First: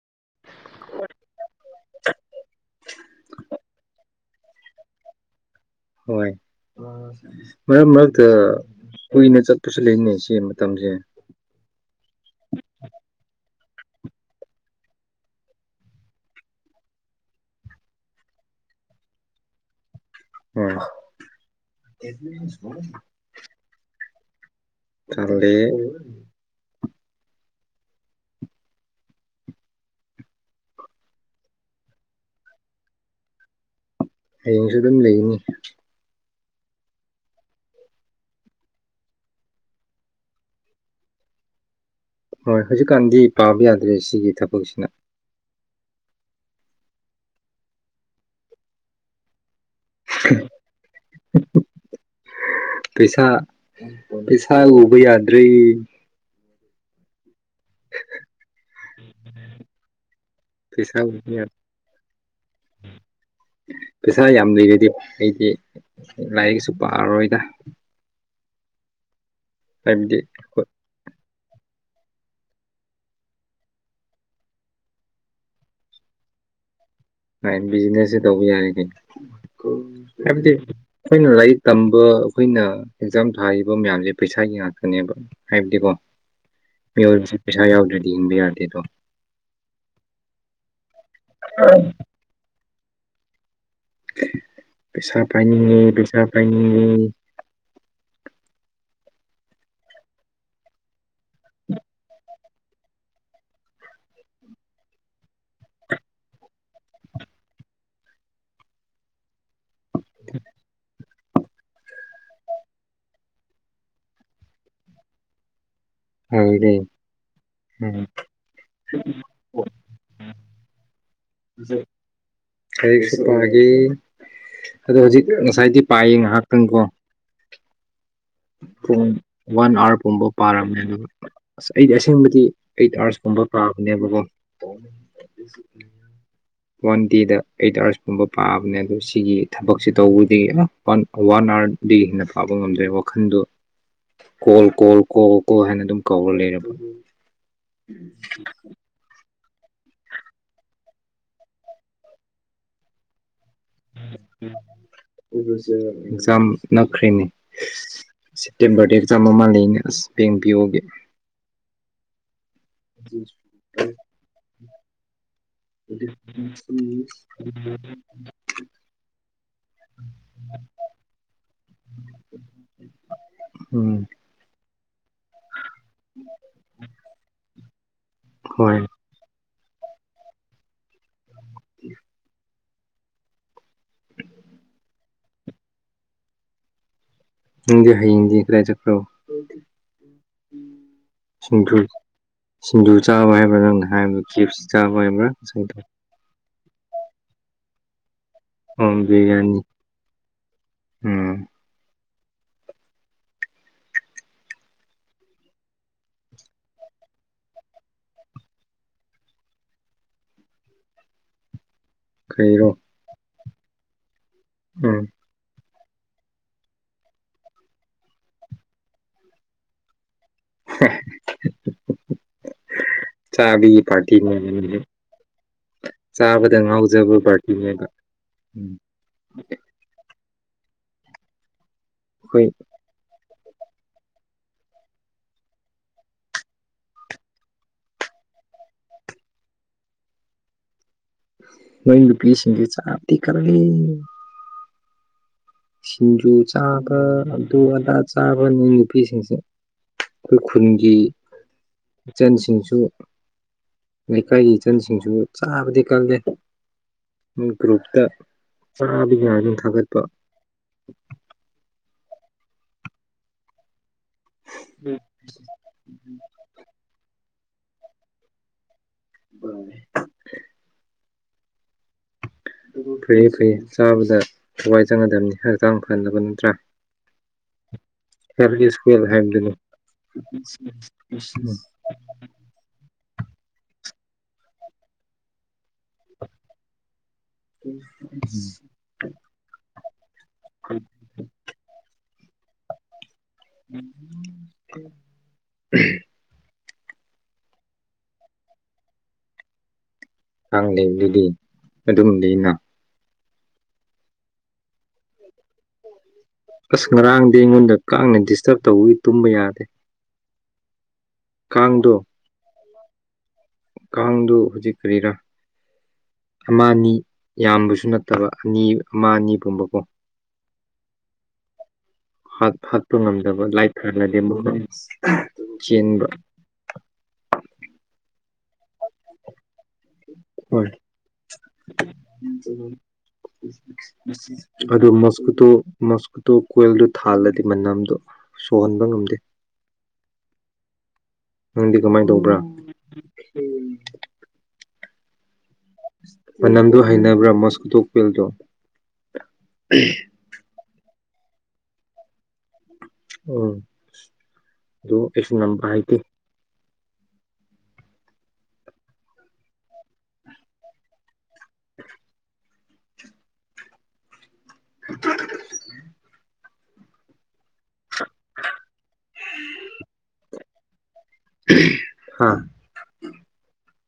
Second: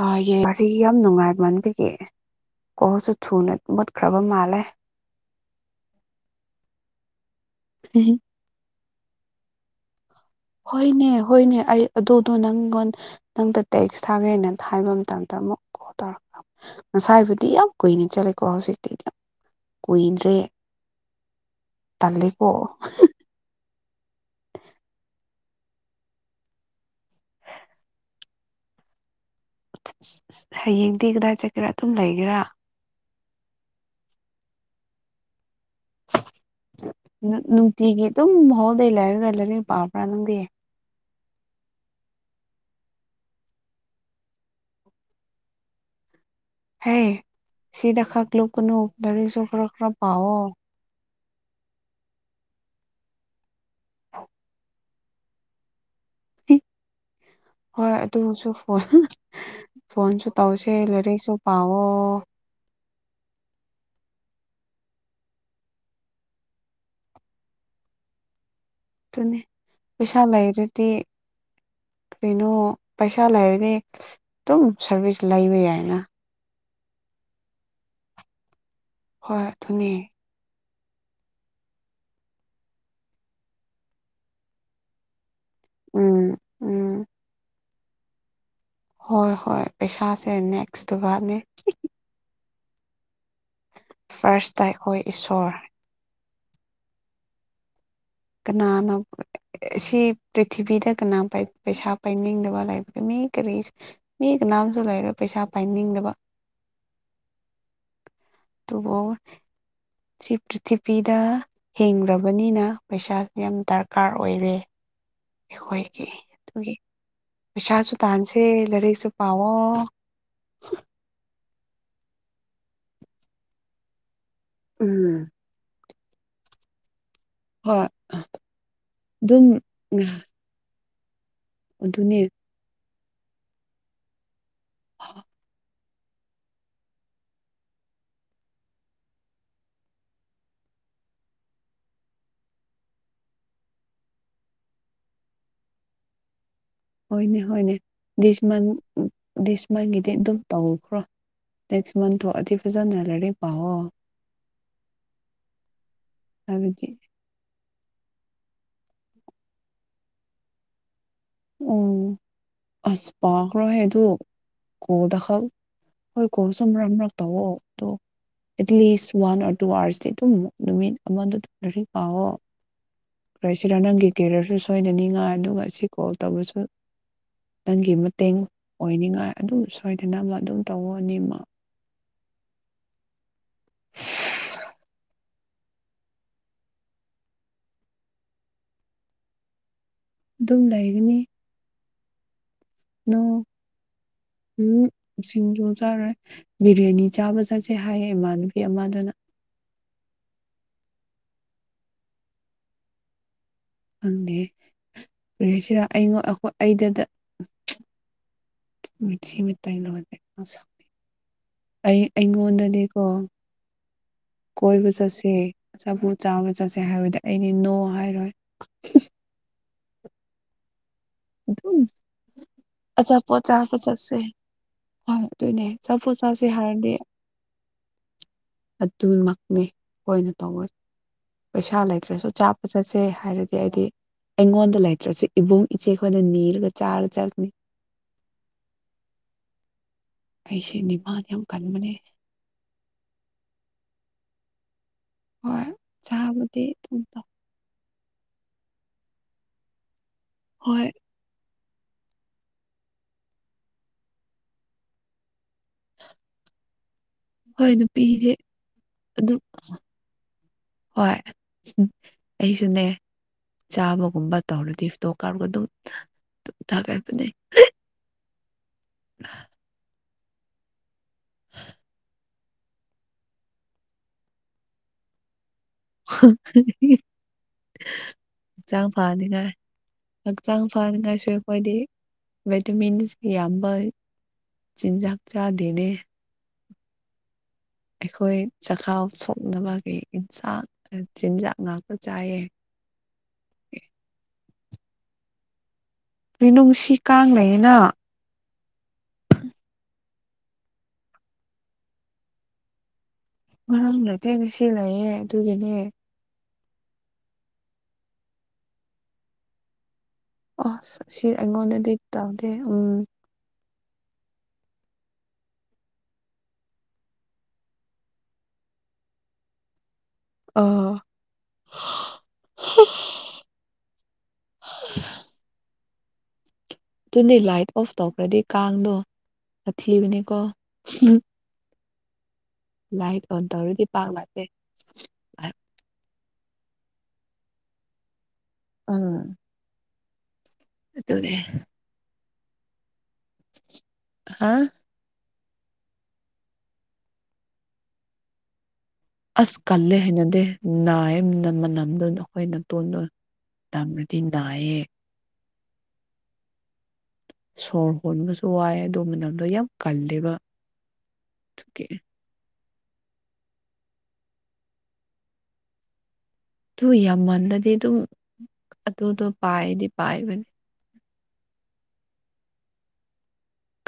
[unintelligible] ꯋꯥꯔꯤ ꯌꯥꯝ ꯅꯨꯡꯉꯥꯏꯕꯟꯕꯤꯒꯤ ꯀꯣꯜꯁꯨ ꯊꯨꯅ ꯃꯨꯠꯈ꯭ꯔꯕ ꯃꯥꯜꯂꯦ ꯍꯣꯏ ꯃꯔꯛ ꯃꯔꯛꯇ ꯀꯨꯏꯅ ꯆꯠꯄꯁꯨ ꯂꯩꯕꯅꯦ ꯁꯦꯝ ꯍꯣꯏꯅꯦ ꯍꯣꯏꯅꯦ ꯑꯩ ꯑꯗꯨꯗꯣ ꯅꯪꯉꯣꯟ ꯅꯪꯗ ꯇꯦꯛꯁ ꯊꯥꯒꯦꯅ ꯍꯥꯏꯕ ꯃꯇꯝꯗ ꯑꯃꯨꯛ ꯀꯣꯜ ꯇꯧꯔꯛ ꯉꯁꯥꯏꯕꯨꯗꯤ ꯌꯥꯝ ꯀꯨꯏꯅ ꯆꯠꯂꯦꯀꯣ ꯍꯧꯖꯤꯛꯇꯤ ꯀꯨꯏꯗ꯭ꯔꯦ ꯍꯣꯏ ꯇꯜꯂꯤꯀꯣ ꯈꯪꯗꯦ ꯍꯌꯦꯡꯗꯤ ꯀꯗꯥꯏ ꯆꯠꯀꯦꯔꯥ ꯑꯗꯨꯝ ꯂꯩꯒꯦꯔꯥ ꯍꯌꯦꯡꯁꯨ ꯑꯗꯨꯝ ꯂꯩꯒꯅꯤ ꯅꯨꯡꯇꯤꯒꯤ ꯑꯗꯨꯝ ꯍꯣꯜ ꯗꯦ ꯂꯩꯥꯏꯔꯒ ꯂꯥꯏꯔꯤꯛ ꯄꯥꯕ꯭ꯔꯥ ꯅꯪꯗꯤ ꯍꯣꯏ ꯍꯧꯖꯤꯛꯒꯥꯟꯗꯤ ꯄꯥꯕ ꯌꯥꯗ꯭ꯔꯦ ꯁꯤꯒꯤ ꯊꯕꯛꯁꯤꯅ ꯍꯦ ꯁꯤꯗ ꯈꯥꯛ ꯂꯨꯞꯀꯅꯨ ꯂꯥꯢꯔꯤꯛꯁꯨ ꯈꯔ ꯈꯔ ꯄꯥꯎꯑꯣ ꯄꯩꯁꯥ ꯄꯩꯁꯥ ꯎꯕ ꯌꯥꯗ꯭ꯔꯦ ꯍꯣꯏ ꯑꯗꯨꯁꯨ ꯐꯣꯟ ꯐꯣꯟꯁꯨ ꯇꯧꯁꯦ ꯄꯩꯁꯥ ꯎꯕ ꯂꯥꯏꯔꯤꯛꯁꯨ ꯌꯥꯗ꯭ꯔꯦ ꯄꯥꯎꯋꯣ ꯄꯩꯁꯥ ꯌꯥꯝ ꯂꯩꯔꯗꯤ ꯑꯩꯗꯤ ꯂꯥꯏꯔꯤꯛꯁꯨ ꯄꯥꯔꯔꯣꯏꯗ ꯑꯗꯨꯅꯦ ꯍꯥꯏꯕꯗꯤ ꯄꯨꯁꯥ ꯑꯩꯈꯣꯏ ꯂꯩꯔꯗꯤ ꯀꯩꯅꯣ ꯄꯩꯁꯥ ꯂꯩꯔꯗꯤ ꯑꯗꯨꯝ ꯁꯥꯔꯚꯤꯁ ꯂꯩꯕ ꯌꯥꯏꯅ ꯕꯤꯖꯤꯅꯦꯁꯁꯦ ꯇꯧꯕ ꯌꯥꯔꯦ ꯀꯩꯅꯣ ꯍꯣꯏ ꯑꯗꯨꯅꯦ ꯍꯥꯏꯕꯗꯤ ꯑꯩꯈꯣꯏꯅ ꯂꯥꯏꯔꯤꯛ ꯇꯝꯕ ꯑꯩꯈꯣꯏꯅ ꯑꯦꯛꯖꯥꯝ ꯊꯥꯔꯤꯕ ꯃꯌꯥꯝꯁꯦ ꯄꯩꯁꯥꯒꯤ ꯉꯥꯛꯇꯅꯦꯕ ꯍꯥꯏꯕꯗꯤꯀꯣ ꯎꯝ ꯎꯝ ꯃꯤꯑꯣꯏꯕꯁꯤ ꯄꯩꯁꯥ ꯌꯥꯎꯗ꯭ꯔꯗꯤ ꯍꯤꯡꯕ ꯌꯥꯗꯦꯗꯣ ꯍꯣꯏ ꯍꯣꯏ ꯄꯩꯁꯥꯁꯦ ꯅꯦꯛꯁ [unintelligible] ꯑꯥ [unintelligible] ꯐꯥꯔꯁꯇ ꯑꯩꯈꯣꯏ ꯄꯩꯁꯥ ꯏꯁꯣꯔ ꯄꯥꯏꯅꯤꯡꯉꯦ ꯄꯩꯁꯥ ꯄꯥꯏꯅꯤꯡꯉꯦ ꯀꯅꯥꯅ ꯁꯤ ꯄ꯭ꯔꯤꯊꯤꯕꯤꯗ ꯀꯅꯥ ꯄꯩꯁꯥ ꯄꯥꯏꯅꯤꯡꯗꯕ ꯂꯩꯒꯅꯤ ꯃꯤ ꯀꯔꯤ ꯃꯤ ꯀꯅꯥꯁꯨ ꯂꯩꯔꯣꯢ ꯄꯩꯁꯥ ꯄꯥꯏꯅꯤꯡꯗꯕ ꯑꯗꯨꯕꯨ ꯁꯤ ꯄ꯭ꯔꯤꯊꯤꯕꯤ ꯗ ꯍꯤꯡꯂꯕꯅꯤꯅ ꯄꯩꯁꯥꯁꯨ ꯌꯥꯝ ꯗꯔꯀꯥꯔ ꯑꯣꯏꯔꯦ ꯑꯩꯈꯣꯏꯒꯤ ꯍꯥꯏꯔꯦ ꯑꯗꯨꯒꯤ ꯄꯩꯁꯥꯁꯨ ꯎꯝ ꯇꯥꯟꯁꯦ ꯂꯥꯏꯔꯤꯛꯁꯨ ꯄꯥꯎꯋꯣ ꯂꯥꯢꯔꯤꯛꯁꯨ ꯄꯥꯒꯦ ꯑꯗꯣ ꯍꯧꯖꯤꯛ ꯎꯝ ꯉꯁꯥꯏꯗꯤ ꯄꯥꯏꯌꯦ ꯉꯥꯏꯍꯥꯛꯇꯪꯀꯣ ꯍꯣꯏ ꯄꯨꯡ ꯑꯗꯨꯝ ꯋꯥꯟ ꯑꯋꯥꯔ ꯄꯨꯝꯕ ꯄꯥꯔꯝꯃꯦ ꯑꯗꯨ ꯑꯁ ꯑꯩꯗꯤ ꯑꯗꯨꯅꯦ ꯑꯁꯦꯡꯕꯗꯤ ꯑꯩꯠ ꯑꯋꯥꯔꯁꯀꯨꯝꯕ ꯄꯥꯕꯅꯦꯕꯀꯣ [inaudible] ꯋꯥꯟ ꯗꯦꯗ ꯑꯩꯠ ꯑꯋꯥꯔꯁꯀꯨꯝꯕ ꯄꯥꯕꯅꯦ ꯑꯗꯣ ꯁꯤꯒꯤ ꯊꯕꯛꯁꯤ ꯇꯧꯕꯗꯒꯤ ꯑꯥ ꯋꯥꯟ ꯋꯥꯟ ꯑꯋꯥꯔꯗꯤ ꯍꯦꯟꯅ ꯄꯥꯕ ꯉꯝꯗ꯭ꯔꯦ ꯃꯈꯟꯗꯨ ꯀꯣꯜ ꯀꯣꯜ ꯀꯣ ꯀꯣ ꯍꯥꯏꯅ ꯑꯗꯨꯝ ꯀꯧꯔ ꯂꯩꯔꯕ ꯍꯣꯢꯅꯦ ꯍꯣꯢꯅꯦ ꯗꯤꯁ ꯃꯥꯟꯁ ꯗꯤꯁ ꯃꯟꯒꯤꯗꯤ ꯑꯗꯨꯝ ꯇꯧꯈ꯭ꯔꯣ ꯅꯦꯛꯁ ꯃꯥꯟꯁꯗꯣ ꯑꯗꯨ ꯐꯖꯅ ꯂꯥꯏꯔꯤꯛ ꯄꯥꯎꯑꯣ ꯎꯝ ꯑꯗꯨꯁꯨ ꯑꯦꯛꯖꯥꯝ ꯍꯥꯏꯕꯗꯤ ꯅꯛꯈ꯭ꯔꯦꯅꯦ ꯁꯦꯞꯇꯦꯝꯕꯔꯗ ꯑꯦꯛꯖꯥꯝ ꯑꯃ ꯂꯩꯅꯦ ꯑꯁ ꯕꯦꯡ ꯄꯤꯌꯣꯒꯤ ꯑꯣ ꯑꯁ ꯄꯥꯈ꯭ꯔꯣ ꯑꯗꯨ ꯀꯣꯜꯗ ꯈꯛ ꯍꯣꯏ ꯀꯣꯜꯁꯨ ꯃꯔꯛ ꯃꯔꯛ ꯇꯧꯋꯣ ꯑꯗꯣ ꯑꯦꯠꯂꯤꯁ ꯋꯥꯟ ꯑꯣꯔ ꯇꯨ ꯑꯥꯋꯔꯁꯇꯤ ꯑꯗꯨꯝ ꯅꯨꯃꯤꯠ ꯑꯃꯗ ꯑꯗꯨꯝ ꯂꯥꯢꯔꯤꯛ ꯄꯥꯎꯋꯣ ꯀꯔꯤ ꯍꯥꯏꯁꯤꯔ ꯎꯝ ꯅꯪꯒꯤ ꯀꯦꯔꯤꯌꯔꯁꯨ ꯁꯣꯏꯗꯅꯤꯡꯉꯥꯏ ꯑꯗꯨꯒ ꯁꯤ ꯀꯣꯜ ꯇꯧꯕꯁꯨ ꯅꯪꯒꯤ ꯃꯇꯦꯡ ꯍꯣꯏ ꯑꯣꯏꯅꯤꯡꯉꯥꯏ ꯑꯗꯨꯝ ꯁꯣꯏꯗꯅꯕ ꯑꯗꯨꯝ ꯇꯧꯋꯣ ꯑꯅꯤꯃꯛ ꯅꯪꯗꯤ ꯍꯌꯦꯡꯗꯤ ꯀꯗꯥꯏ ꯆꯠꯕ꯭ꯔꯣ ꯑꯗꯨꯝ ꯂꯩꯒꯅꯤ ꯁꯤꯡꯖꯨ ꯁꯤꯡꯖꯨ ꯅꯣ ꯆꯥꯕ ꯍꯥꯏꯕ꯭ꯔꯥ ꯅꯪꯅ ꯍꯥꯏꯕꯗꯨ ꯆꯩꯞꯁ ꯎꯝ ꯆꯥꯕ ꯍꯥꯏꯕ꯭ꯔꯥ ꯁꯤꯡꯖꯨ ꯆꯥꯔꯣꯏ ꯕꯤꯔꯌꯥꯅꯤ ꯆꯥꯕ ꯆꯦꯠꯁꯦ ꯍꯥꯏꯌꯦ ꯏꯃꯥꯟꯅꯕꯤ ꯑꯣ ꯑꯃꯗꯨꯅ ꯕꯤꯔꯌꯥꯅꯤ ꯎꯝ ꯈꯪꯗꯦ ꯀꯔꯤ ꯍꯥꯏꯁꯤꯔꯥ ꯑꯩꯉꯣꯟ ꯑꯩꯗ ꯃꯤꯠꯁꯤ [unintelligible] [unintelligible] ꯑꯩ ꯀꯔꯤꯔꯣ ꯑꯩꯉꯣꯟꯗꯗꯤꯀꯣ ꯀꯣꯏꯕ ꯎꯝ ꯆꯠꯁꯦ ꯑꯆꯥꯄꯣꯠ ꯆꯥꯕ ꯆꯠꯁꯦ ꯍꯥꯏꯕꯗ ꯑꯩꯗꯤ ꯅꯣ ꯍꯥꯏꯔꯣꯏ [unintelligible] ꯑꯗꯨꯝ ꯑꯆꯥꯄꯣꯠ ꯆꯥꯕꯤ ꯆꯥꯕ ꯆꯠꯁꯦ ꯄꯥꯔꯇꯤꯅꯦ ꯍꯣꯏ ꯑꯗꯨꯅꯦ ꯑꯆꯥꯄꯣꯠ ꯆꯥꯁꯦ ꯆꯥꯕꯗ ꯍꯥꯏꯔꯗꯤ ꯉꯥꯎꯖꯕ ꯄꯥꯔꯇꯤꯅꯦꯕ ꯎꯝ ꯇꯨꯃꯛꯅꯤ ꯑꯩꯈꯣꯏꯅ ꯇꯧꯋꯦ ꯄꯩꯁꯥ ꯂꯩꯇ꯭ꯔꯁꯨ ꯑꯩꯈꯣꯏ ꯆꯥꯕ ꯆꯠꯁꯦ ꯍꯥꯏꯔꯗꯤ ꯑꯩꯗꯤ ꯑꯩꯉꯣꯟꯗ ꯂꯩꯇ꯭ꯔꯁꯨ ꯏꯕꯨꯡ ꯏꯆꯦꯈꯣꯏꯗ ꯅꯤꯔꯒ ꯆꯥꯔ ꯆꯠꯂꯅꯤ ꯑꯩꯁꯦ ꯗꯤꯃꯥꯟ ꯌꯥꯝ ꯀꯟꯕꯅꯦ ꯅꯣꯏ ꯅꯨꯄꯤꯁꯤꯡꯁꯦ ꯆꯥꯕꯗꯤ ꯀꯜꯂꯤꯍꯦ ꯍꯣꯏ ꯁꯤꯡꯖꯨ ꯆꯥꯕꯗꯤ ꯆꯥꯕ ꯑꯗꯨꯝ ꯇꯧ ꯑꯗꯨ ꯑꯗꯥ ꯆꯥꯕ ꯅꯤ ꯅꯨꯄꯤꯁꯤꯡꯁꯦ ꯑꯩꯈꯣꯏ ꯍꯣꯏ ꯈꯨꯟꯒꯤ ꯏꯆꯟꯁꯤꯡꯁꯨ ꯂꯩꯀꯥꯏꯒꯤ ꯏꯆꯟꯁꯤꯡꯁꯨ ꯆꯥꯕꯗꯤ ꯀꯜꯂꯦ ꯃꯣꯏ ꯍꯣꯏ ꯒ꯭ꯔꯨꯞꯇ ꯅꯨꯄꯤꯗꯤ ꯆꯥꯕꯒꯤ ꯑꯗꯨꯝ ꯉꯥꯛꯇ ꯊꯥꯒꯠꯄ ꯍꯣꯏ ꯑꯩꯁꯨꯅꯦ ꯆꯥꯕꯒꯨꯝꯕ ꯇꯧꯔꯗꯤ ꯐꯣꯇꯣ ꯀꯥꯞꯔꯒ ꯊꯥꯒꯠꯄꯅꯦ [unintelligible] ꯐꯩ ꯐꯩꯌꯦ ꯆꯥꯕꯗ ꯊꯋꯥꯏ ꯆꯪꯒꯗꯕꯅꯤ ꯍꯛꯆꯥꯡ ꯐꯅꯕ ꯅꯠꯇ꯭ꯔꯥ [inaudible] ꯍꯛꯆꯥꯡ ꯐꯅꯤꯡꯉꯥꯏ ꯍꯥꯢꯕꯗꯨꯅꯤ ꯚꯦꯇꯃꯤꯟꯁ ꯌꯥꯝꯕ ꯆꯤꯟꯖꯥꯛ ꯆꯥꯗꯦꯅꯦ ꯑꯩꯈꯣꯏ ꯆꯈꯥꯎ ꯁꯣꯛꯅꯕꯒꯤ ꯑꯦꯟꯁꯥꯡ ꯆꯤꯟꯖꯥꯛ ꯉꯥꯛꯇ ꯆꯥꯏꯌꯦ ꯎꯝ ꯀꯩꯅꯣ ꯉꯁꯤ ꯀꯥꯡ ꯂꯩꯋꯦꯅ ꯀꯥꯡ ꯂꯩꯔꯤꯗꯨꯗꯤ ꯑꯗꯨꯝ ꯂꯩꯅꯥ ꯉꯔꯥꯡ ꯂꯩꯇꯦ ꯉꯁꯤ ꯂꯩꯌꯦ ꯑꯗꯨꯒꯤꯅꯦ ꯑꯁ ꯉꯔꯥꯡꯗꯤ ꯑꯩꯉꯣꯟꯗ ꯀꯥꯡꯅ ꯗꯤꯁꯇꯔꯕ ꯇꯧꯕꯒꯤ ꯇꯨꯝꯕ ꯌꯥꯗꯦ ꯑꯣ ꯁꯤ ꯑꯩꯉꯣꯟꯗꯗꯤ ꯀꯥꯡꯗꯣ ꯇꯧꯗꯦ ꯎꯝ ꯀꯥꯡꯗꯨ ꯍꯧꯖꯤꯛ ꯀꯔꯤꯔꯥ ꯑꯃ ꯑꯅꯤ ꯌꯥꯝꯕꯁꯨ ꯅꯠꯇꯕ ꯑꯅꯤ ꯑꯃ ꯑꯅꯤ ꯒꯨꯝꯕꯀꯣ ꯑꯥ ꯍꯥꯠꯄ ꯉꯝꯗꯕ ꯂꯥꯏꯠ ꯐꯪꯂꯗꯤ ꯑꯃꯨꯛꯒ ꯑꯗꯨꯝ ꯆꯦꯟꯕ ꯑꯗꯨꯗꯤ ꯂꯥꯏꯠ ꯑꯣꯐ ꯇꯧꯈ꯭ꯔꯗꯤ ꯀꯥꯡꯗꯣ ꯁꯥꯊꯤꯕꯅꯤꯀꯣ ꯍꯣꯏ ꯑꯣꯟ ꯇꯧꯔꯗꯤ ꯄꯥꯛ ꯂꯥꯛꯇꯦ [inaudible] ꯑꯗꯨ ꯃꯣꯁꯀꯨꯇꯣ ꯃꯣꯁꯀꯨꯇꯣ ꯀꯣꯏꯜꯗꯨ ꯊꯥꯜꯂꯗꯤ ꯃꯅꯝꯗꯣ ꯁꯣꯔ ꯍꯣꯟꯕ ꯉꯝꯗꯦ ꯎꯝ ꯑꯗꯨꯅꯦ ꯅꯪꯗꯤ ꯀꯃꯥꯏꯅ ꯇꯧꯕ꯭ꯔꯥ ꯍꯥ ꯃꯅꯝꯗꯨ ꯍꯩꯅꯕ꯭ꯔꯥ ꯃꯣꯁꯀꯨꯇꯣ ꯀꯤꯜꯗꯣ ꯑꯁ ꯀꯜꯂꯦ ꯍꯥꯏꯅꯗꯦ ꯅꯥꯏꯌꯦ ꯃꯅꯝꯗꯨꯅ ꯑꯩꯈꯣꯏ ꯅꯇꯣꯟꯗꯨꯅ ꯎꯝ ꯇꯞꯅꯗꯤ ꯅꯥꯢꯌꯦ ꯑꯗꯨ ꯑꯩꯁꯨ ꯉꯝꯕ ꯍꯥꯏꯗꯤ ꯁꯣꯔ ꯍꯣꯟꯕꯁꯨ ꯋꯥꯏ ꯑꯗꯨ ꯃꯅꯝꯗꯣ ꯌꯥꯝ ꯀꯜꯂꯦꯕ ꯑꯗꯨꯒꯤ [inaudible] ꯑꯗꯨ ꯌꯥꯝꯃꯟꯂꯗꯤ ꯑꯗꯨꯝ ꯑꯗꯨꯗꯣ ꯄꯥꯏꯗꯤ ꯄꯥꯏꯕꯅꯤ ꯍꯥꯥ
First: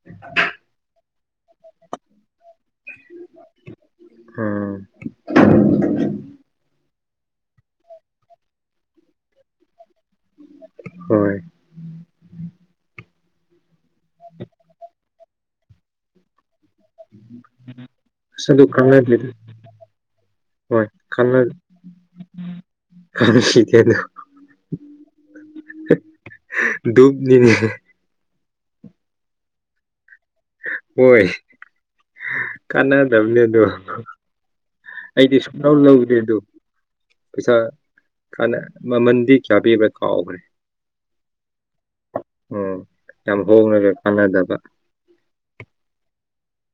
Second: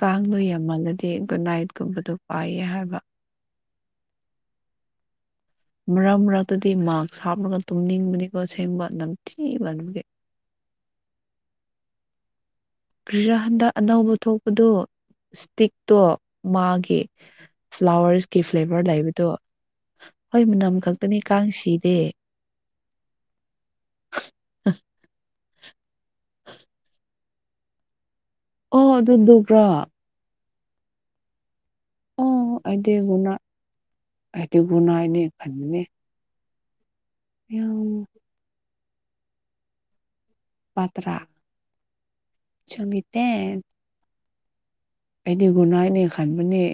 ꯀꯥꯡꯗꯨꯨ ꯌꯥꯝꯃꯜꯂꯗꯤ ꯒꯨꯠ ꯅꯥꯏꯠꯒꯨꯝꯕꯗꯣ ꯄꯥꯏꯌꯦ ꯍꯥꯏꯕ ꯎꯝ ꯃꯔꯛ ꯃꯔꯛꯇꯗꯤ ꯃꯥꯛꯁ ꯍꯥꯞꯂꯒ ꯇꯨꯝꯅꯤꯡꯕꯅꯤꯀꯣ ꯑꯁꯦꯡꯕ ꯅꯝꯊꯤꯃꯟꯕꯒꯤ ꯍꯣꯏ ꯀ꯭ꯔꯤꯔ ꯍꯟꯗꯛ ꯑꯅꯧꯕ ꯊꯣꯛꯄꯗꯨ ꯏꯁꯇꯤꯛꯇꯣ ꯃꯥꯒꯤ ꯀꯤ ꯐ꯭ꯂꯥꯋꯔꯁꯀꯤ ꯑꯁ ꯑꯗꯨ ꯐ꯭ꯂꯦꯚꯔ ꯀꯥꯟꯅꯗꯦꯗ ꯂꯩꯕꯗꯣ ꯍꯣꯏ ꯃꯅꯝ ꯈꯛꯇꯅꯤ ꯀꯥꯡ ꯁꯤꯗꯦ ꯀꯥꯡ ꯁꯤꯗꯦ [unintelligible] ꯗꯨꯛꯅꯤꯅꯦ ꯑꯣ ꯑꯗꯨ ꯗꯨꯛꯂꯣ ꯍꯣꯢ ꯑꯣ ꯑꯩꯗꯤ ꯒꯨꯅ ꯀꯥꯟꯅꯗꯕꯅꯦ ꯑꯗꯣ ꯑꯩꯗꯤ ꯒꯨꯅꯥꯏꯅꯦ ꯑꯩꯗꯤ ꯁꯨꯡ ꯂꯧ ꯈꯟꯕꯅꯦ ꯂꯧꯗꯦ ꯑꯗꯨ ꯄꯩꯁꯥ ꯌꯥꯝ ꯀꯥꯟꯅ ꯃꯃꯟꯗꯤ ꯀꯌꯥ ꯄꯤꯕ꯭ꯔꯥ ꯀꯥꯎꯈ꯭ꯔꯦ ꯂꯧꯄꯥ ꯇꯔꯥ ꯎꯝ ꯌꯥꯝ ꯍꯣꯡꯔꯒ ꯀꯥꯟꯅꯗꯕ ꯑꯩꯗꯤ ꯒꯨꯢ ꯅꯥꯏꯠꯅꯦ ꯈꯟꯕꯅꯦ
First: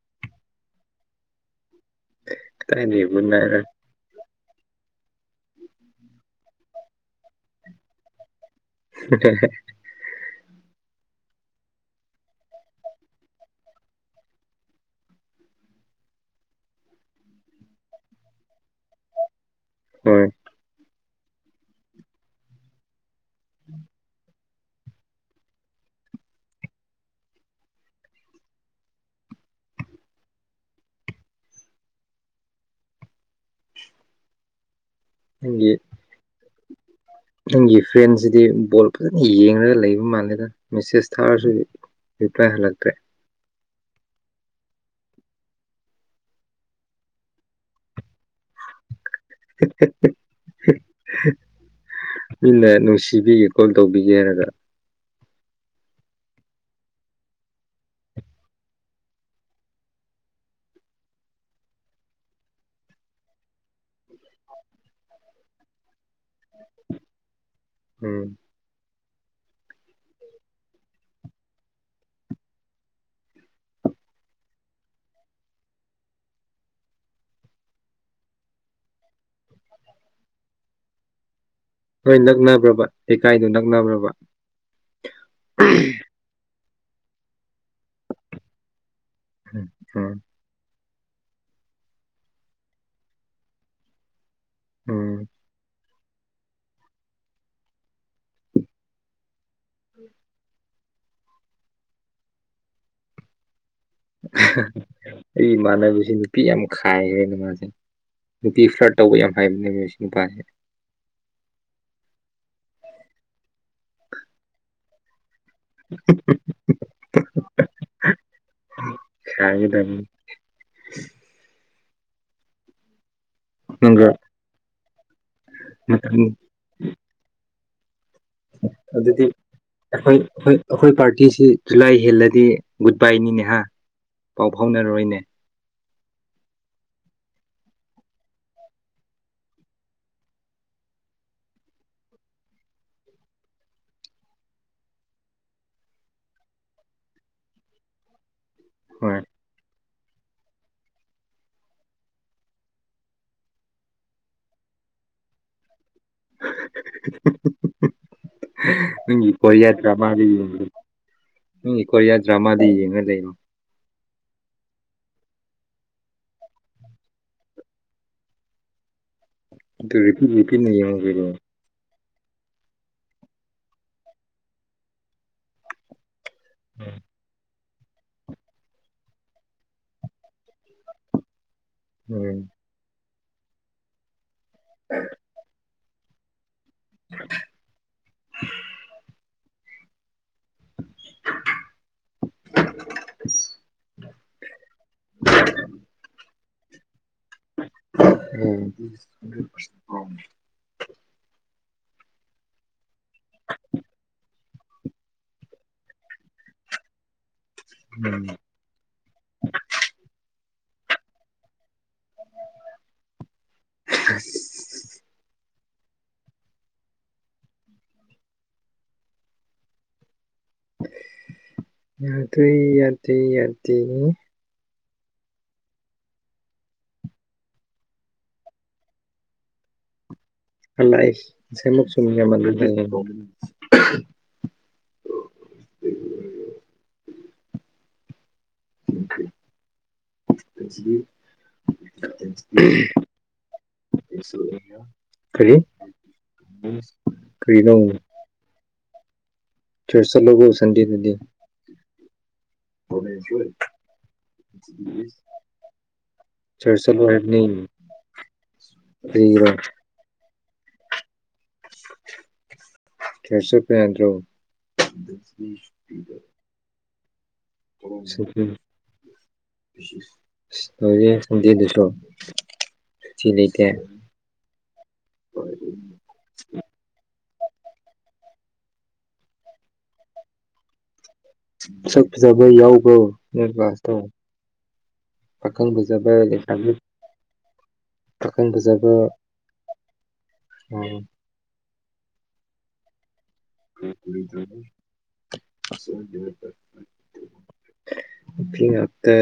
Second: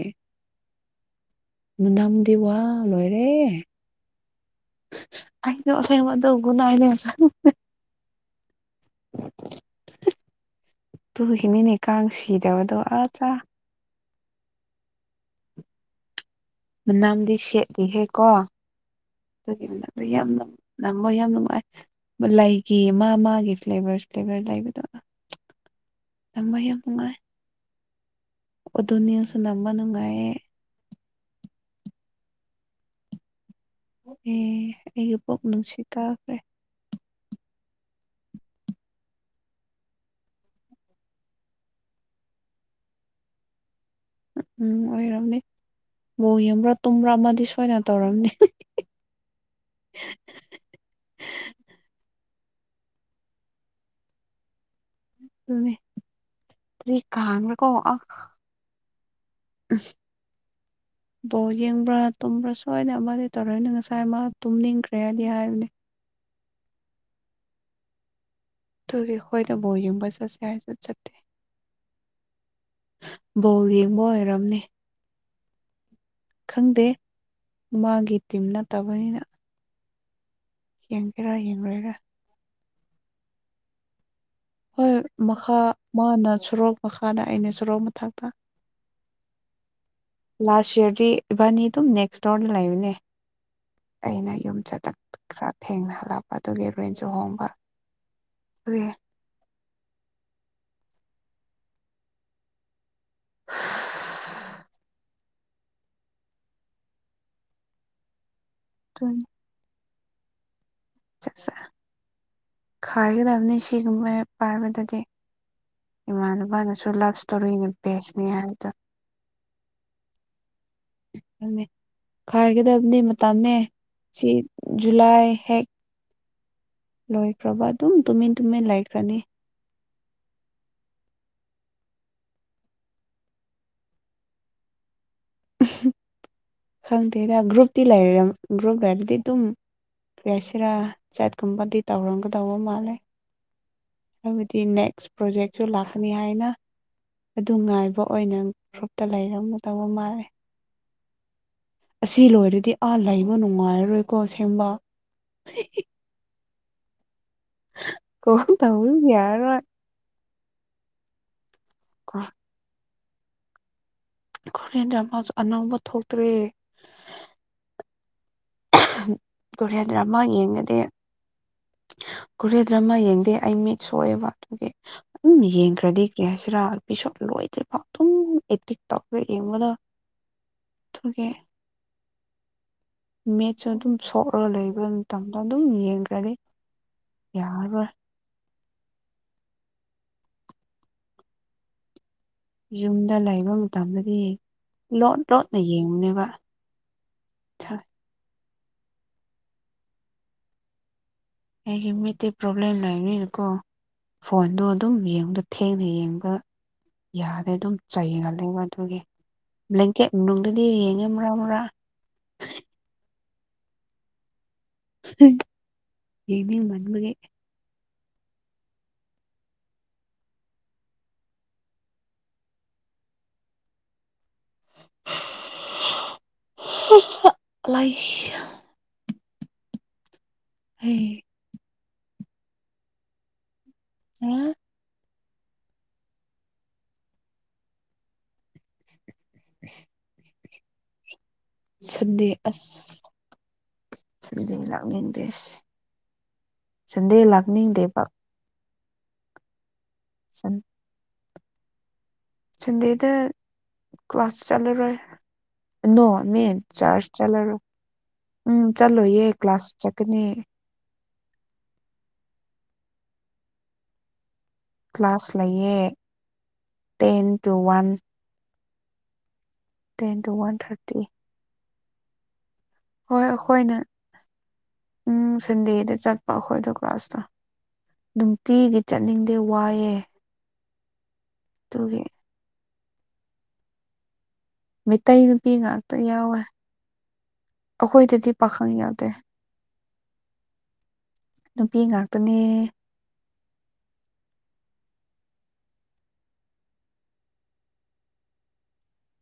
ꯃꯅꯝꯗꯤ ꯋꯥ ꯀꯗꯥꯏꯗꯒꯤ ꯒꯨꯠ ꯂꯣꯏꯔꯦ ꯅꯥꯏꯠꯔ ꯑꯩꯗꯣ ꯑꯁꯦꯡꯕ ꯑꯗꯨ ꯒꯨꯠ ꯅꯥꯢꯠꯅꯦ ꯍ [unintelligible] ꯑꯗꯨꯒꯤꯅꯤꯅꯦ ꯀꯥꯡ ꯁꯤꯗꯕꯗꯣ ꯑꯠꯆꯥ ꯃꯅꯥꯝꯗꯤ ꯁꯦꯠꯂꯤꯍꯦꯀꯣ ꯑꯗꯨꯒꯤ ꯃꯅꯝꯗꯣ ꯍꯣꯏ ꯌꯥꯝꯅ ꯅꯝꯞ ꯌꯥꯝ ꯅꯨꯡꯉꯥꯏ ꯂꯩꯒꯤ ꯃꯥ ꯃꯥꯒꯤ ꯐ꯭ꯂꯦꯚꯔ ꯐ꯭ꯂꯦꯚꯔ ꯂꯩꯕꯗꯨ ꯅꯝꯕ ꯌꯥꯝ ꯅꯨꯡꯉꯥꯢ ꯑꯗꯨꯅꯦ [unintelligible] ꯅꯨꯡꯉꯥꯢꯌꯦ ꯑꯣ ꯑꯦ ꯑꯩꯒꯤ ꯄꯣꯛ ꯅꯪꯒꯤ ꯅꯨꯡꯁꯤꯠ ꯀꯥꯈ꯭ꯔꯦ ꯅꯪꯒꯤ ꯐ꯭ꯔꯦꯟꯁꯤꯗꯤ ꯕꯣꯜ ꯐꯖꯅ ꯌꯦꯡꯉꯒ ꯂꯩꯕ ꯃꯥꯜꯂꯦꯗ ꯃꯦꯁꯦꯁ ꯊꯥꯔꯁꯨ ꯔꯤꯄ꯭ꯂꯥꯏ ꯍꯥꯏꯂꯛꯇꯦ ꯎꯝ ꯎꯝ ꯑꯣꯏꯔꯝꯅꯤ ꯕꯣꯜ ꯌꯦꯡꯕ꯭ꯔꯥ ꯇꯨꯝꯕ꯭ꯔꯥ ꯑꯃꯗꯤ ꯁꯣꯏꯅ ꯇꯧꯔꯝꯅꯤ [unintelligible] ꯃꯤꯅ ꯅꯨꯡꯁꯤꯕꯤꯒꯣ ꯀꯣꯜ ꯇꯧꯕꯤꯒꯦ ꯍꯥꯏꯔꯒ ꯑꯗꯨꯅꯦ ꯀ꯭ꯔꯤ ꯀꯥꯡꯂꯒꯣ ꯑ [inaudible] ꯕꯣꯜ ꯌꯦꯡꯕ꯭ꯔꯥ ꯇꯨꯝꯕ꯭ꯔꯥ ꯁꯣꯏꯗꯅ ꯑꯃꯗꯤ ꯇꯧꯔꯝꯅꯤ ꯉꯁꯥꯏ ꯃꯥ ꯇꯨꯝꯅꯤꯡꯈ꯭ꯔꯦ ꯍꯥꯏꯗꯤ ꯍꯥꯏꯕꯅꯤ ꯎꯝ ꯑꯗꯨꯒꯤ ꯑꯩꯈꯣꯏꯗꯣ ꯕꯣꯜ ꯌꯦꯡꯕ ꯆꯠꯁꯦ ꯍꯥꯏꯔ ꯆꯠꯇꯦ ꯕꯣꯜ ꯌꯦꯡꯕ ꯑꯣꯏꯔꯝꯅꯤ ꯈꯪꯗꯦ ꯃꯥꯒꯤ ꯇꯤꯝ ꯅꯠꯇꯕꯅꯤꯅ ꯌꯦꯟꯒꯦꯔꯥ ꯌꯦꯡꯉꯣꯢꯔꯥ ꯅꯣꯏ ꯅꯛꯅꯕ꯭ꯔꯕꯥ ꯂꯩꯀꯥꯏꯗꯨ ꯅꯛꯅꯕ꯭ꯔꯕꯥ ꯍꯣꯏ ꯃꯈꯥ ꯃꯥꯅ ꯁꯣꯔꯣꯛ ꯃꯈꯥꯗ ꯑꯩꯅ ꯁꯣꯔꯣꯛ ꯃꯊꯛꯇ ꯑꯝ ꯑꯝ ꯂꯥꯁ ꯢꯌꯔꯗꯤ ꯏꯕꯥꯅꯤ ꯑꯗꯨꯝ ꯅꯦꯛꯁ ꯁ꯭ꯇꯣꯔꯗ ꯂꯩꯕꯅꯦ ꯑꯩꯅ ꯌꯨꯝ ꯍꯜꯂꯛꯄꯗ ꯎꯝ ꯈꯔ ꯊꯦꯡꯅ ꯍꯜꯂꯛꯄ ꯑꯗꯨꯒꯤ ꯔꯦꯟꯁꯨ ꯍꯣꯡꯕ ꯀꯔꯤ ꯑꯩ ꯏꯃꯥꯟꯅꯕꯁꯤ ꯅꯨꯄꯤ ꯌꯥꯝ ꯈꯥꯏꯈ꯭ꯔꯦꯅ ꯃꯥꯗꯤ ꯅꯨꯄꯤ ꯐ꯭ꯂꯔꯠ ꯇꯧꯕ ꯑꯗꯨꯅꯤ ꯌꯥꯝ ꯍꯥꯏꯕꯅꯦ ꯃꯁꯤ ꯅꯨꯄꯥꯁꯤ ꯁꯥ ꯁꯥ ꯈꯥꯏꯒꯗꯕꯅꯤ ꯁꯤꯒꯨꯝꯕ ꯄꯥꯏꯕꯗꯗꯤ ꯏꯃꯥꯟꯅꯕꯅꯁꯨ ꯂꯥꯞ ꯏꯁꯇꯣꯔꯤꯅ ꯕꯦꯁꯅꯦ ꯍꯥꯏꯕꯗ ꯈꯥꯏꯒꯗꯕꯅꯤ ꯑꯗꯨꯅꯦ ꯈꯥꯏꯒꯗꯕꯅꯦ ꯃꯇꯝꯅꯦ ꯅꯪꯒ ꯁꯤ ꯖꯨꯂꯥꯏ ꯍꯦꯛ ꯃꯇꯝ ꯂꯣꯏꯈ꯭ꯔꯕ ꯑꯗꯨꯝ ꯇꯨꯃꯤꯟ ꯇꯨꯃꯤꯟ ꯂꯩꯈ꯭ꯔꯅꯤ ꯑꯗꯨꯗꯤ ꯑꯩꯈꯣꯏ ꯑꯩꯈꯣꯏ ꯑꯩꯈꯣꯏ ꯄꯥꯔꯇꯤꯁꯤ ꯖꯨꯂꯥꯏ ꯍꯦꯜꯂꯗꯤ ꯒꯨꯗ ꯕꯥꯏꯅꯤꯅꯦ ꯍꯥ ꯄꯥꯎ ꯐꯥꯎꯅꯔꯔꯣꯏꯅꯦ ꯈꯪꯗꯦꯗ ꯒ꯭ꯔꯨꯞꯇꯤ ꯂꯩꯔꯝ ꯒ꯭ꯔꯨꯞ ꯂꯩꯔꯗꯤ ꯑꯗꯨꯝ ꯔꯦꯁꯦꯔꯥ ꯆꯥꯠꯀꯨꯝꯕꯗꯤ ꯇꯧꯔꯝꯒꯗꯧꯕ ꯃꯥꯜꯂꯦ ꯍꯥꯏꯕꯗꯤ ꯅꯦꯛꯁ ꯄ꯭ꯔꯣꯖꯦꯛꯁꯨ ꯂꯥꯛꯀꯅꯤ ꯍꯥꯏꯌꯦꯅ ꯑꯗꯨ ꯉꯥꯏꯕ ꯑꯣꯏꯅ ꯒ꯭ꯔꯨꯞꯇ ꯍꯣꯏ ꯂꯩꯔꯝꯒꯗꯧꯕ ꯃꯥꯜꯂꯦ ꯑꯁꯤ ꯂꯣꯏꯔꯗꯤ ꯑ ꯂꯩꯕ ꯅꯨꯡꯉꯥꯏꯔꯔꯣꯏꯀꯣ ꯑꯁꯦꯝꯕ ꯀꯣ ꯇꯧꯕ ꯅꯪꯒꯤ ꯌꯥꯔꯔꯣꯏ ꯀꯣꯔꯤꯠꯌꯥ ꯗ꯭ꯔꯃꯥꯗꯤ ꯅꯣꯏꯒꯤ ꯀꯣꯔꯤꯌꯥ ꯗ꯭ꯔꯃꯥꯗꯤ ꯌꯦꯡꯉ ꯂꯩꯌꯨ ꯈꯣꯔꯤꯌꯥꯟ ꯗ꯭ꯔꯃꯥꯁꯨ ꯑꯅꯧꯕ ꯊꯣꯛꯇ꯭ꯔꯦ ꯑꯗꯨ ꯀꯣꯔꯤꯌꯥꯟꯗ꯭ꯔꯃꯥ ꯔꯤꯄꯤꯠ ꯔꯤꯄꯤꯠꯅ ꯌꯦꯡꯉꯗꯤ ꯌꯦꯡꯉꯨ ꯀꯩꯅꯣ ꯀꯣꯔꯤꯌꯥ ꯗ꯭ꯔꯃꯥ ꯌꯦꯡꯗꯦ ꯑꯩ ꯃꯤꯠ ꯁꯣꯛꯑꯦꯕ ꯑꯗꯨꯒꯤ ꯑꯗꯨꯝ ꯌꯦꯡꯈ꯭ꯔꯗꯤ ꯀꯩ ꯍꯥꯏꯁꯤꯔ ꯄꯤꯁꯨꯝ ꯂꯣꯏꯗ꯭ꯔꯤꯐꯥꯎ ꯗꯨꯝ ꯑꯦꯗꯤꯛ ꯇꯧꯔ ꯌꯦꯡꯕꯗꯣ ꯑꯗꯨꯒꯤ [unintelligible] ꯃꯦꯠꯁꯨ ꯑꯗꯨꯝ ꯁꯣꯛꯂꯒ ꯂꯩꯕ ꯃꯇꯝꯗ ꯑꯗꯨꯝ ꯌꯦꯡꯈ꯭ꯔꯗꯤ ꯌꯥꯔꯔꯣꯏ ꯌꯨꯝꯗ ꯂꯩꯕ ꯃꯇꯝꯗꯗꯤ ꯂꯣꯠ ꯂꯣꯠꯅ ꯌꯦꯡꯕꯅꯦꯕ [unintelligible] ꯑꯩꯒꯤ ꯃꯤꯠꯇꯤ ꯄ꯭ꯔꯣꯕ꯭ꯂꯦꯝ ꯂꯩꯅꯤꯅꯀꯣ ꯐꯣꯟꯗꯣ ꯑꯗꯨꯝ ꯌꯦꯡꯕꯗ ꯊꯦꯡꯅ ꯌꯦꯡꯕ ꯌꯥꯗꯦ ꯑꯗꯨꯝ ꯆꯩꯒꯜꯂꯦꯕ ꯑꯗꯨꯒꯤ ꯕ꯭ꯂꯦꯡꯀꯦꯠ ꯃꯅꯨꯡꯗꯗꯤ ꯌꯦꯡꯉꯦ ꯃꯔꯛ ꯃꯔꯛ [inaudible] ꯌꯦꯡꯅꯤꯡꯃꯟꯕꯒꯤ ꯌꯥꯗ꯭ꯔꯦ ꯌꯥꯗꯦ ꯌꯥꯗꯦ ꯥ [inaudible] ꯑꯩ [unintelligible] [inaudible] [inaudible] ꯅꯨꯡꯁꯤꯕꯤ ꯁꯟꯗꯦ ꯑꯁ ꯁꯟꯗꯦ ꯂꯥꯡꯅꯤꯡꯗꯦꯁ ꯀꯔꯤ ꯁꯟꯗꯦ ꯀꯔꯤꯅꯣ ꯂꯥꯛꯅꯤꯡꯗꯦꯕ ꯆ꯭ꯔꯆ ꯆꯠꯂꯣꯀꯣ ꯁꯟꯗꯦꯗꯗꯤ ꯁꯟꯗꯦꯗ ꯀ꯭ꯂꯥꯁ ꯆꯠꯂꯔꯣꯏ ꯅꯣ ꯑꯃꯤꯟ ꯆꯠꯂꯣ ꯆꯔꯆ ꯍꯥꯏꯕꯅꯤ ꯆꯠꯂꯔꯣꯏ ꯎꯝ ꯆꯠꯂꯣꯏꯌꯦ ꯀꯔꯤꯒꯤꯔꯣ ꯀ꯭ꯂꯥꯁ ꯆꯠꯀꯅꯤ ꯆꯔꯆ ꯆꯠꯄ ꯌꯥꯗ꯭ꯔꯣ ꯀ꯭ꯂꯥꯁ ꯂꯩꯌꯦ ten two one ten two one thirty [unintelligible] ꯍꯣꯏ ꯂꯩꯇꯦ ꯑꯈꯣꯏꯅ ꯎꯝ ꯁꯟꯗꯦꯗ ꯆꯠꯄ ꯑꯈꯣꯏꯗꯣ ꯀ꯭ꯂꯥꯁꯇꯣ ꯅꯨꯡꯇꯤꯒꯤ ꯆꯠꯅꯤꯡꯗꯦ ꯋꯥꯏꯑꯦ ꯑꯗꯨꯒꯤ ꯃꯁꯛ ꯐꯖꯕ ꯌꯥꯎꯕ꯭ꯔꯣ ꯅꯣꯏ ꯀ꯭ꯂꯥꯁꯇꯣ ꯃꯩꯇꯩꯩ ꯅꯨꯄꯤ ꯄꯥꯈꯪ ꯉꯥꯛꯇ ꯐꯖꯕ ꯌꯥꯎꯋꯦ ꯂꯩꯁꯥꯕꯤ ꯑꯈꯣꯏꯗꯗꯤ ꯄꯥꯈꯪ ꯌꯥꯗꯦ ꯑꯣ ꯅꯨꯄꯤ ꯉꯥꯛꯇꯅꯦ [unintelligible] ꯐꯤ ꯉꯥꯛꯇ